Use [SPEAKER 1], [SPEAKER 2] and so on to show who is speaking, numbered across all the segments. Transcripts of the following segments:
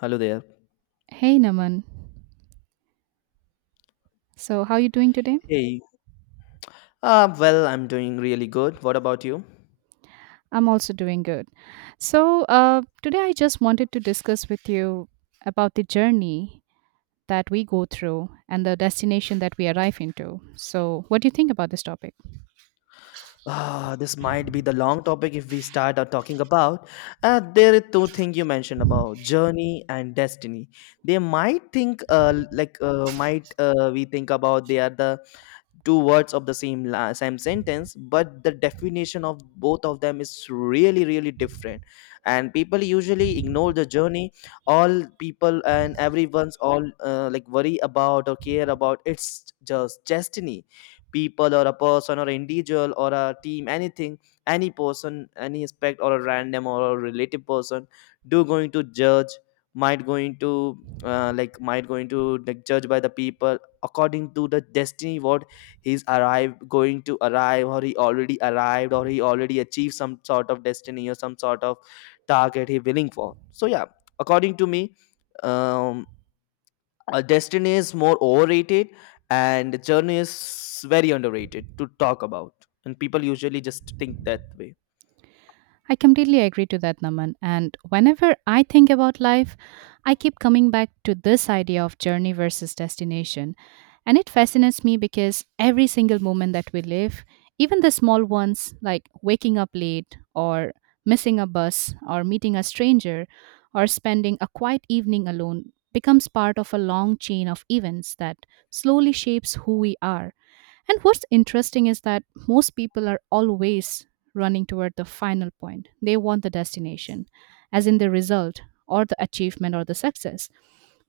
[SPEAKER 1] Hello there.
[SPEAKER 2] Hey Naman. So, how are you doing today?
[SPEAKER 1] Hey. I'm doing really good. What about you?
[SPEAKER 2] I'm also doing good. So, today I just wanted to discuss with you about the journey that we go through and the destination that we arrive into. So, what do you think about this topic?
[SPEAKER 1] Ah, this might be the long topic if we start out talking about. There are two things you mentioned about journey and destiny. They might think, like, might we think about they are the two words of the same same sentence, but the definition of both of them is really really different, and people usually ignore the journey. All people and everyone's all like worry about or care about it's just destiny. People or a person or individual or a team, anything, any person, any aspect, or a random or a relative person do going to judge, might going to might going to like judge by the people according to the destiny what he's arrive going to arrive, or he already arrived, or he already achieved some sort of destiny or some sort of target he willing for. So yeah, according to me, um a destiny is more overrated and journey is very underrated to talk about, and people usually just think that way.
[SPEAKER 2] I completely agree to that, Naman. And whenever I think about life, I keep coming back to this idea of journey versus destination. And it fascinates me because every single moment that we live, even the small ones like waking up late or missing a bus or meeting a stranger or spending a quiet evening alone becomes part of a long chain of events that slowly shapes who we are. And what's interesting is that most people are always running toward the final point. They want the destination, as in the result or the achievement or the success.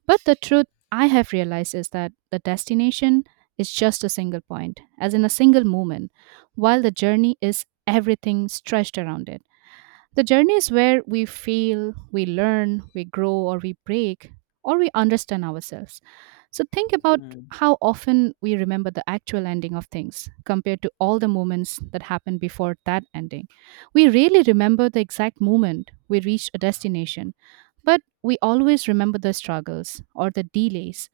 [SPEAKER 2] But the truth I have realized is that the destination is just a single point, as in a single moment, while the journey is everything stretched around it. The journey is where we fail, we learn, we grow, or we break, or we understand ourselves. So think about
[SPEAKER 1] Hmm.
[SPEAKER 2] how often we remember the actual ending of things compared to all the moments that happened before that ending. We rarely remember the exact moment we reached a destination, but we always remember the struggles or the delays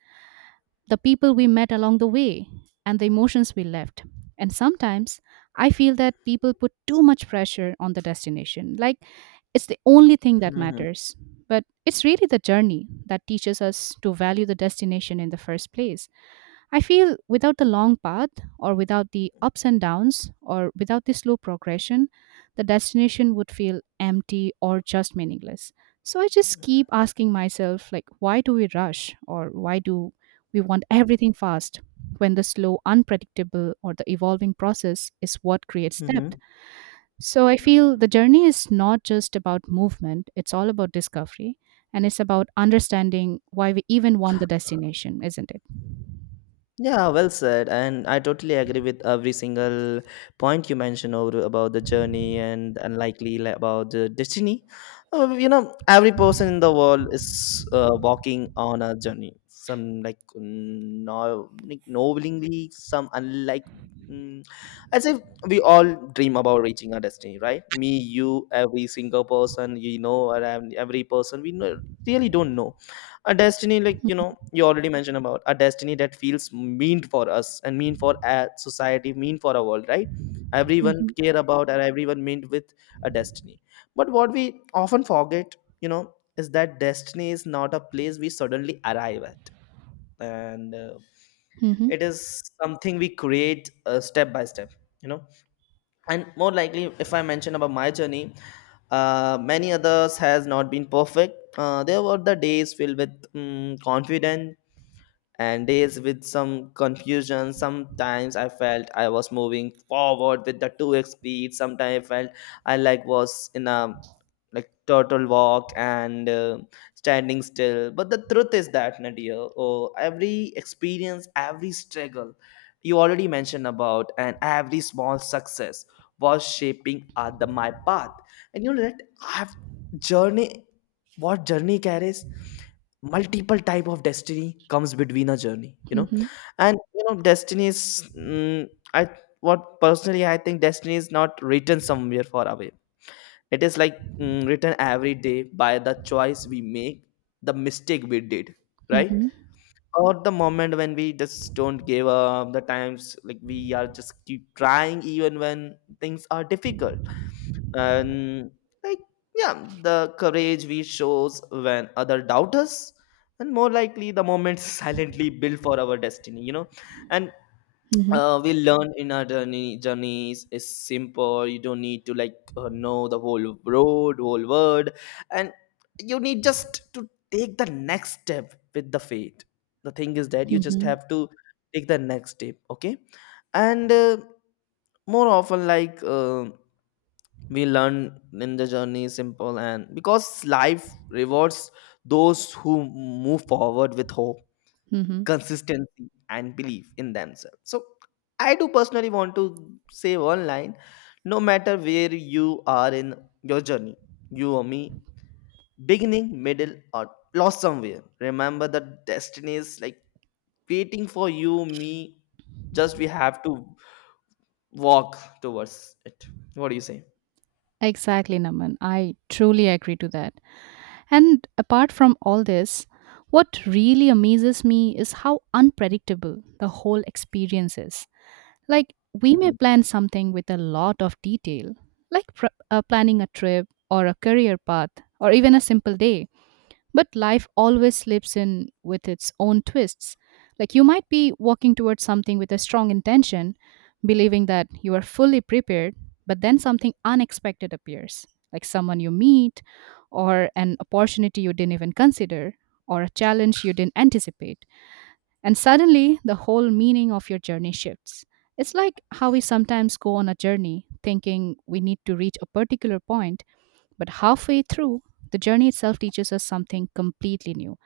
[SPEAKER 2] the people we met along the way, and the emotions we left. And sometimes I feel that people put too much pressure on the destination, like it's the only thing that
[SPEAKER 1] Hmm.
[SPEAKER 2] matters. But it's really the journey that teaches us to value the destination in the first place. I feel without the long path, or without the ups and downs, or without the slow progression, the destination would feel empty or just meaningless. So I just keep asking myself, like, why do we rush, or why do we want everything fast when the slow, unpredictable, or the evolving process is what creates depth?
[SPEAKER 1] Hmm.
[SPEAKER 2] So I feel the journey is not just about movement, it's all about discovery. And it's about understanding why we even want the destination, isn't it?
[SPEAKER 1] Yeah, well said. And I totally agree with every single point you mentioned over about the journey and unlikely about the destiny. You know, every person in the world is walking on a journey. Some like no, like knowingly, some unlike. Mm, as if we all dream about reaching our destiny, right? Me, you, every single person you know, or every person we know, really don't know a destiny. Like, you know, you already mentioned about a destiny that feels mean for us and mean for a society, mean for our world, right? Everyone
[SPEAKER 2] Mm-hmm.
[SPEAKER 1] care about and everyone meant with a destiny. But what we often forget, you know, is that destiny is not a place we suddenly arrive at, and it is something we create step by step, you know. And more likely, if I mention about my journey, many others has not been perfect. There were the days filled with mm confidence and days with some confusion. Sometimes I felt I was moving forward with the 2x speed. Sometimes I felt I like was in a like turtle walk and, standing still. But the truth is that nadia oh, every experience, every struggle you already mentioned about, and every small success was shaping my path. And you know that I've journey, what journey carries multiple type of destiny comes between a journey, you know.
[SPEAKER 2] Mhm,
[SPEAKER 1] And you know destiny is, mm, I what personally I think, destiny is not written somewhere far away. It is like written every day by the choice we make, the mistake we did, right?
[SPEAKER 2] mhm,
[SPEAKER 1] Or the moment when we just don't give up, the times like we are just keep trying even when things are difficult. And, like, yeah, the courage we shows when other doubt us, and more likely the moments silently built for our destiny, you know. And
[SPEAKER 2] mhm,
[SPEAKER 1] we learn in our journeys is simple. You don't need to like know the whole road, whole world, and you need just to take the next step with the faith. The thing is that you just
[SPEAKER 2] mhm,
[SPEAKER 1] have to take the next step, okay. And more often like we learn in the journey simple, and because life rewards those who move forward with hope,
[SPEAKER 2] mhm.
[SPEAKER 1] consistency, and belief in themselves. So I do personally want to say one line: no matter where you are in your journey, you or me, beginning, middle, or lost somewhere, remember that destiny is like waiting for you, me, just we have to walk towards it. What do you
[SPEAKER 2] Exactly, Naman. I truly agree to that. And apart from all this, what really amazes me is how unpredictable the whole experience is. Like, we
[SPEAKER 1] say?
[SPEAKER 2] may plan something with a lot of detail, like planning a trip or a career path or even a simple day. But life always slips in with its own twists. Like you might be walking towards something with a strong intention, believing that you are fully prepared, but then something unexpected appears, like someone you meet, or an opportunity you didn't even consider, or a challenge you didn't anticipate. And suddenly, the whole meaning of your journey shifts. It's like how we sometimes go on a journey thinking we need to reach a particular point but halfway through, the journey itself teaches us something completely new,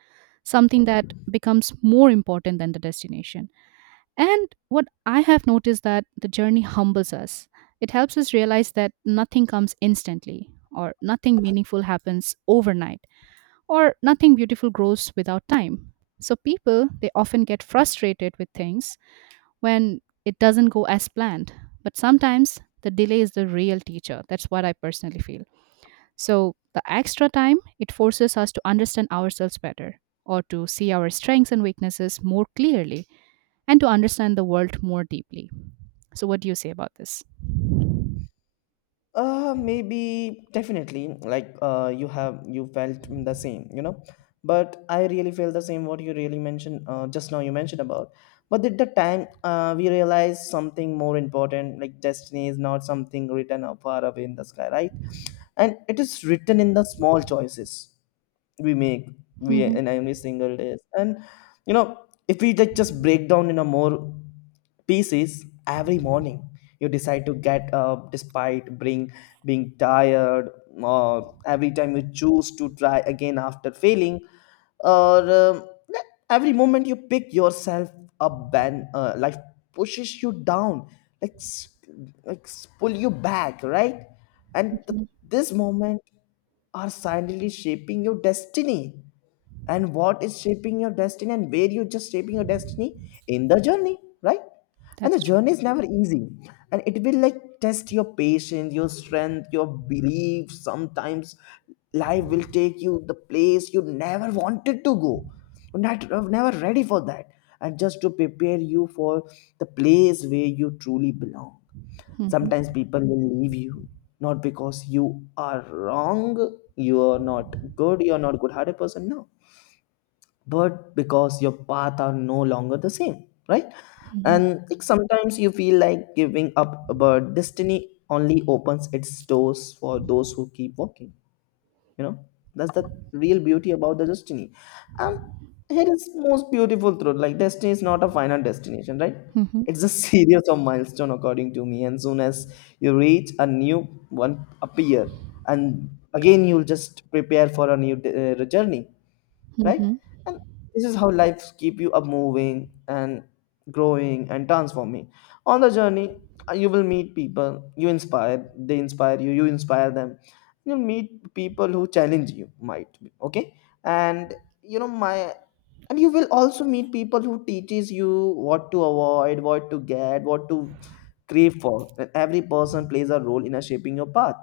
[SPEAKER 2] something that becomes more important than the destination. And what I have noticed that the journey humbles us. It helps us realize that nothing comes instantly or nothing meaningful happens overnight or nothing beautiful grows without time. So people, they often get frustrated with things when it doesn't go as planned. But sometimes the delay is the real teacher. That's what I personally feel. So, the extra time it forces us to understand ourselves better or to see our strengths and weaknesses more clearly and to understand the world more deeply. So, what do you say about this?
[SPEAKER 1] Maybe definitely, like, you have you felt the same, you know, but I really feel the same what you really mentioned. Just now you mentioned about, but at the time, we realize something more important: like destiny is not something written up far away in the sky, right? And it is written in the small choices we make, we
[SPEAKER 2] Hmm.
[SPEAKER 1] in every single day. And, you know, if we like just break down in a more pieces, every morning you decide to get up despite being tired, or every time you choose to try again after failing, or every moment you pick yourself up and life pushes you down, like pull you back, right? And
[SPEAKER 2] Hmm.
[SPEAKER 1] this moment are silently shaping your destiny. And what is shaping your destiny, and where you're just shaping your destiny in the journey, right? And the
[SPEAKER 2] That's true.
[SPEAKER 1] journey is never easy. And it will like test your patience, your strength, your belief. Sometimes life will take you the place you never wanted to go. You're never ready for that. And just to prepare you for the place where you truly belong.
[SPEAKER 2] Hmm.
[SPEAKER 1] Sometimes people will leave you not because you are wrong, you are not good, you are not good-hearted person, no, but because your path are no longer the same, right?
[SPEAKER 2] Hmm.
[SPEAKER 1] And like, sometimes you feel like giving up, but destiny only opens its doors for those who keep walking, you know. That's the real beauty about the destiny. And here is most beautiful truth: like destiny is not a final destination, right?
[SPEAKER 2] Hmm.
[SPEAKER 1] It's a series of milestone, according to me, and soon as you reach a new one appear, and again you'll just prepare for a new journey,
[SPEAKER 2] Hmm.
[SPEAKER 1] right?
[SPEAKER 2] Hmm.
[SPEAKER 1] And this is how lives keep you up moving and growing and transforming on the journey. You will meet people you inspire, they inspire you, you inspire them. You'll meet people who challenge you, might be okay. And you know my and you will also meet people who teaches you what to avoid, what to get, what to crave for. And every person plays a role in a shaping your path.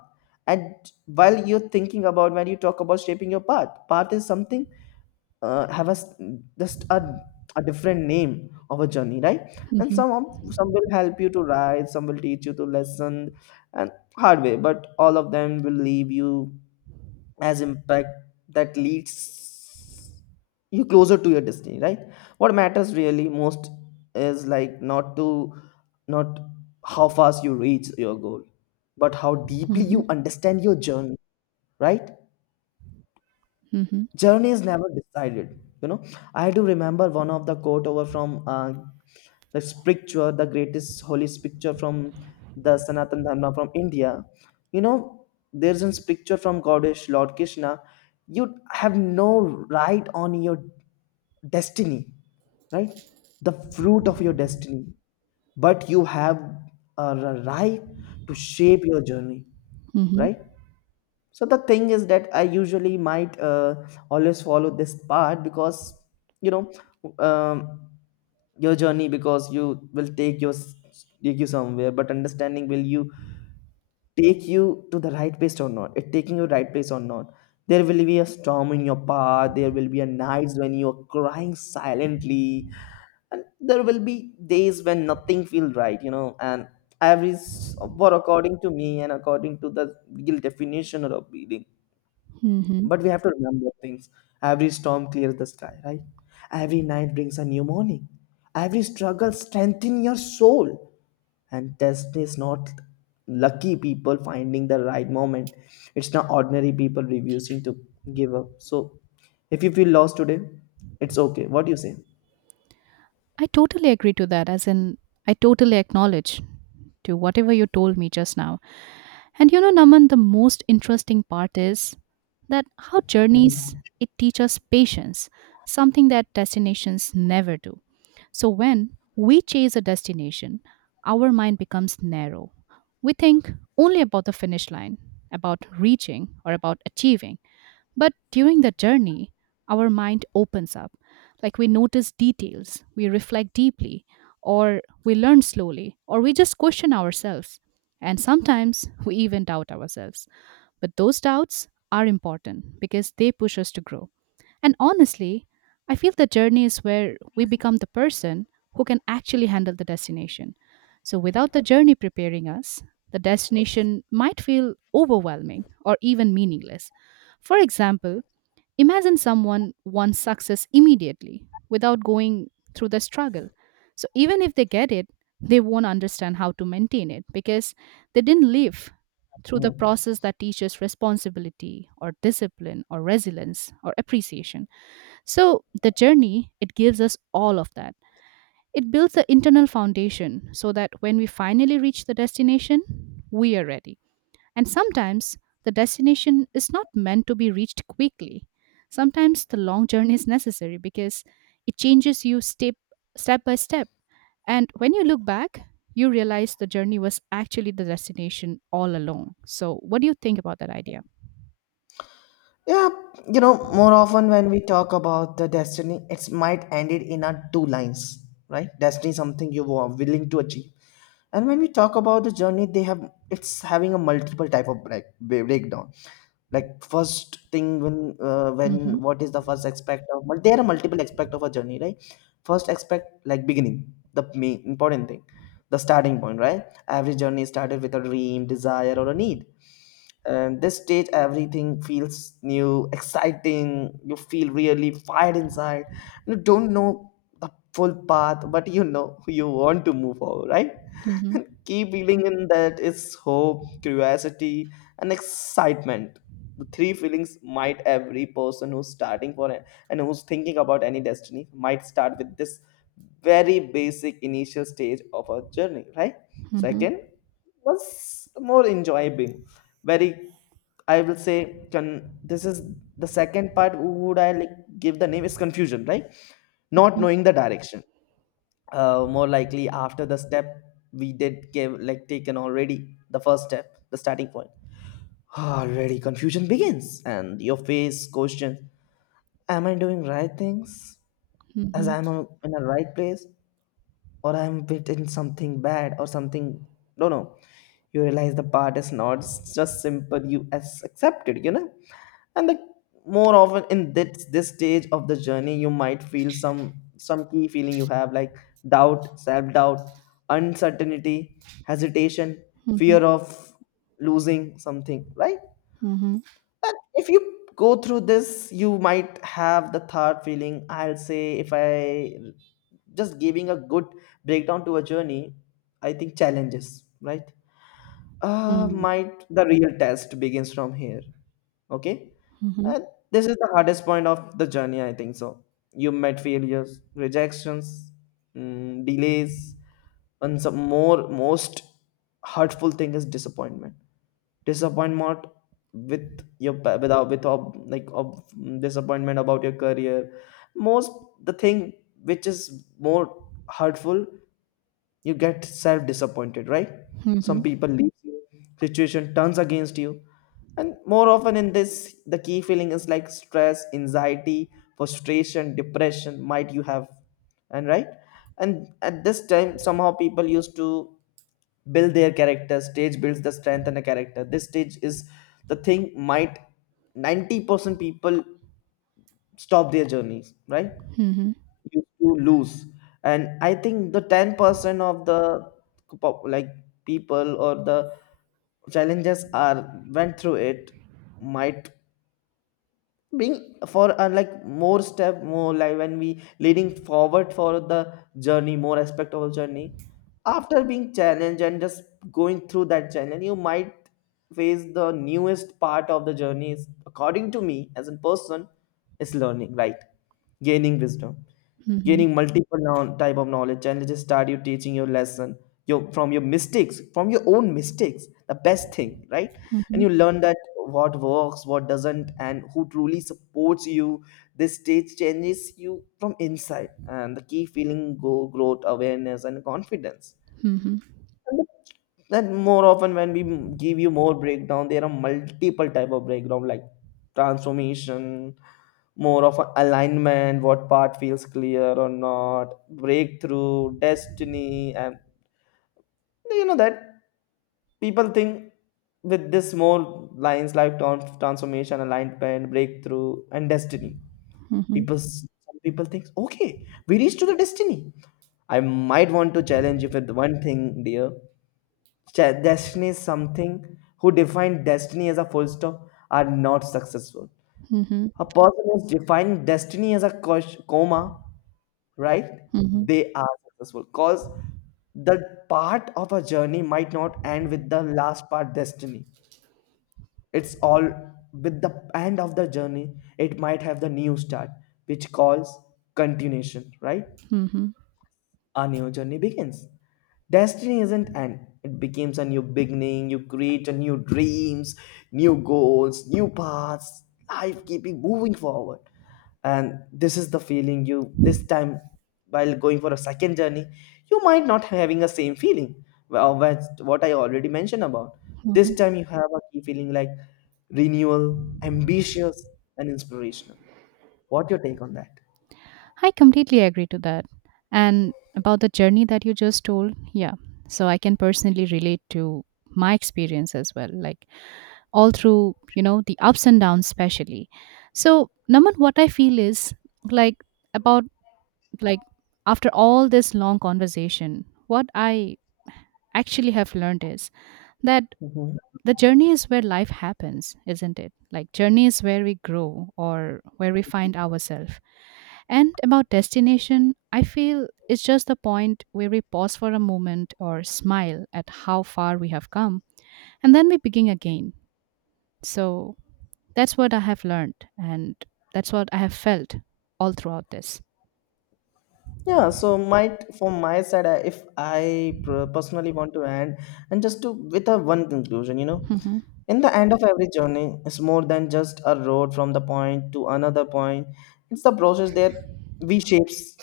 [SPEAKER 1] And while you're thinking about, when you talk about shaping your path, path is something have a s- just a different name of a journey, right? And some will help you to ride, some will teach you to lesson and hard way, but all of them will leave you as impact that leads you closer to your destiny, right? What matters really most is like not how fast you reach your goal, but how deeply
[SPEAKER 2] Hmm.
[SPEAKER 1] you understand your journey, right?
[SPEAKER 2] Hmm.
[SPEAKER 1] Journey is never decided, you know. I do remember one of the quote over from the scripture, the greatest holy scripture from the sanatan dharma from India, you know. There's a scripture from goddess lord Krishna: you have no right on your destiny, right, the fruit of your destiny, but you have a right to shape your journey,
[SPEAKER 2] Hmm.
[SPEAKER 1] right? So the thing is that I usually might always follow this part. Because, you know, um, your journey, because you will take your take you somewhere, but understanding will you take you to the right place or not? It taking you right place or not? There will be a storm in your path. There will be a nights when you are crying silently, and there will be days when nothing feels right. You know, and for according to me and according to the real definition of reading,
[SPEAKER 2] Hmm.
[SPEAKER 1] but we have to remember things. Every storm clears the sky, right? Every night brings a new morning. Every struggle strengthens your soul. And test is not lucky people finding the right moment. It's not ordinary people refusing to give up. So if you feel lost today, it's okay. What do you say?
[SPEAKER 2] I totally agree to that, as in, I totally acknowledge to whatever you told me just now. And you know, Naman, the most interesting part is that how journeys
[SPEAKER 1] Mhm.
[SPEAKER 2] it teach us patience, something that destinations never do. So when we chase a destination, our mind becomes narrow. We think only about the finish line, about reaching or about achieving. But during the journey, our mind opens up. Like we notice details, we reflect deeply, or we learn slowly, or we just question ourselves. And sometimes we even doubt ourselves. But those doubts are important because they push us to grow. And honestly, I feel the journey is where we become the person who can actually handle the destination. So without the journey preparing us, the destination might feel overwhelming or even meaningless. For example, imagine someone wants success immediately without going through the struggle. So even if they get it, they won't understand how to maintain it because they didn't live through the
[SPEAKER 1] Mhm.
[SPEAKER 2] process that teaches responsibility or discipline or resilience or appreciation. So the journey, it gives us all of that. It builds the internal foundation so that when we finally reach the destination, we are ready. And sometimes the destination is not meant to be reached quickly. Sometimes the long journey is necessary because it changes you step by step. And when you look back, you realize the journey was actually the destination all along. So, what do you think about that idea?
[SPEAKER 1] Yeah, you know, more often when we talk about the destiny, it's might end it in a two lines, right? Destiny is something you are willing to achieve, and when we talk about the journey they have, it's having a multiple type of break, breakdown. Like first thing when
[SPEAKER 2] Mm-hmm.
[SPEAKER 1] what is the first aspect of, but there are multiple aspect of a journey, right? First aspect, like beginning, the main important thing, the starting point, right? Every journey started with a dream, desire, or a need, and this stage everything feels new, exciting. You feel really fired inside. You don't know the full path, but you know you want to move forward, right?
[SPEAKER 2] Mm-hmm.
[SPEAKER 1] Key feeling in that is hope, curiosity, and excitement. The three feelings might every person who's starting for it and who's thinking about any destiny might start with this very basic initial stage of a journey, right?
[SPEAKER 2] Mm-hmm.
[SPEAKER 1] Second was more enjoyable. Very, I will say can this is the second part, would I like give the name is confusion, right? Not knowing the direction, more likely after the step we did give like taken already the first step, the starting point, already confusion begins and your face questions. Am I doing right things, as
[SPEAKER 2] Mm-hmm.
[SPEAKER 1] I'm in the right place, or I'm written something bad or something. No, no. You realize the part is not just simple. You as accepted, you know. And the more often in this stage of the journey, you might feel some key feeling you have, like doubt, self doubt, uncertainty, hesitation, fear
[SPEAKER 2] Mm-hmm.
[SPEAKER 1] of losing something, right?
[SPEAKER 2] Mm-hmm.
[SPEAKER 1] But if you go through this, you might have the third feeling. I'll say if I just giving a good breakdown to a journey, I think challenges, right?
[SPEAKER 2] Mm-hmm.
[SPEAKER 1] Might the real test begins from here. Okay. And this is the hardest point of the journey, I think so. You met failures, rejections, delays, and some more most hurtful thing is disappointment, disappointment without with ob, like ob, disappointment about your career. Most the thing which is more hurtful, you get self disappointed, right?
[SPEAKER 2] Mm-hmm.
[SPEAKER 1] Some
[SPEAKER 2] Mm-hmm.
[SPEAKER 1] people leave you, situation turns against you, and more often in this the key feeling is like stress, anxiety, frustration, depression might you have, and right. And at this time somehow people used to build their character stage, builds the strength and a character. This stage is the thing might 90% people stop their journeys, right?
[SPEAKER 2] Mm-hmm. Mm-hmm.
[SPEAKER 1] Used to lose. And I think the 10% of the like people or the challenges are went through it might being for like more step, more like when we leading forward for the journey, more aspect of the journey. After being challenged and just going through that challenge, you might face the newest part of the journey is, according to me as a person, is learning, right? Gaining wisdom, gaining multiple now type of knowledge. Challenges start you teaching your lesson, your from your mistakes, from your own mistakes, the best thing, right? And you learn that what works, what doesn't, and who truly supports you. This stage changes you from inside, and the key feeling go growth, awareness, and confidence.
[SPEAKER 2] Mm-hmm.
[SPEAKER 1] Then more often when we give you more breakdown, there are multiple type of breakdown like transformation, more of a alignment, what part feels clear or not, breakthrough, destiny. And you know that people think with this more lines like transformation, alignment, breakthrough, and destiny.
[SPEAKER 2] Mm-hmm.
[SPEAKER 1] People, some people think, okay, we reached to the destiny. I might want to challenge you with one thing, dear. Destiny is something. Who define destiny as a full stop are not successful.
[SPEAKER 2] Mm-hmm.
[SPEAKER 1] A person who's defined destiny as a comma, right? They are successful, because the part of a journey might not end with the last part destiny. It's all with the end of the journey, it might have the new start, which calls continuation, right?
[SPEAKER 2] Mm-hmm.
[SPEAKER 1] A new journey begins. Destiny isn't end. It becomes a new beginning. You create a new dreams, new goals, new paths. Life keeping moving forward. And this is the feeling you this time while going for a second journey, you might not having a same feeling. Well, that's what I already mentioned about. This
[SPEAKER 2] Mm-hmm.
[SPEAKER 1] time you have a key feeling like renewal, ambitious, and inspirational. What your take on that?
[SPEAKER 2] I completely agree to that. And about the journey that you just told, yeah. So I can personally relate to my experience as well, like all through, you know, the ups and downs, especially. So, Naman, what I feel is like about like after all this long conversation, what I actually have learned is that
[SPEAKER 1] Mhm.
[SPEAKER 2] the journey is where life happens, isn't it? Like, journey is where we grow or where we find ourselves. And about destination, I feel it's just the point where we pause for a moment or smile at how far we have come, and then we begin again. So that's what I have learned, and that's what I have felt all throughout this.
[SPEAKER 1] Yeah, so my from my side, if I personally want to end, and just to with a one conclusion, you know,
[SPEAKER 2] Hmm.
[SPEAKER 1] in the end of every journey, it's more than just a road from the point to another point. It's the process that we shapes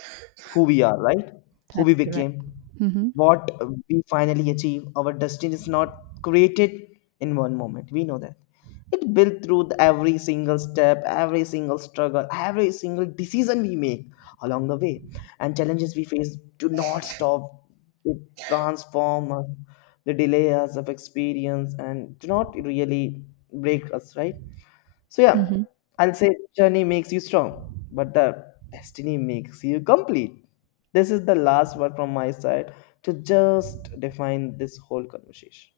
[SPEAKER 1] who we are, right? Who we
[SPEAKER 2] That's correct.
[SPEAKER 1] became,
[SPEAKER 2] Hmm.
[SPEAKER 1] what we finally achieve. Our destiny is not created in one moment. We know that. It built through every single step, every single struggle, every single decision we make along the way. And challenges we face do not stop. They transform us, they delay us of experience and do not really break us, right? So yeah,
[SPEAKER 2] Hmm.
[SPEAKER 1] I'll say journey makes you strong, but the destiny makes you complete. This is the last word from my side to just define this whole conversation.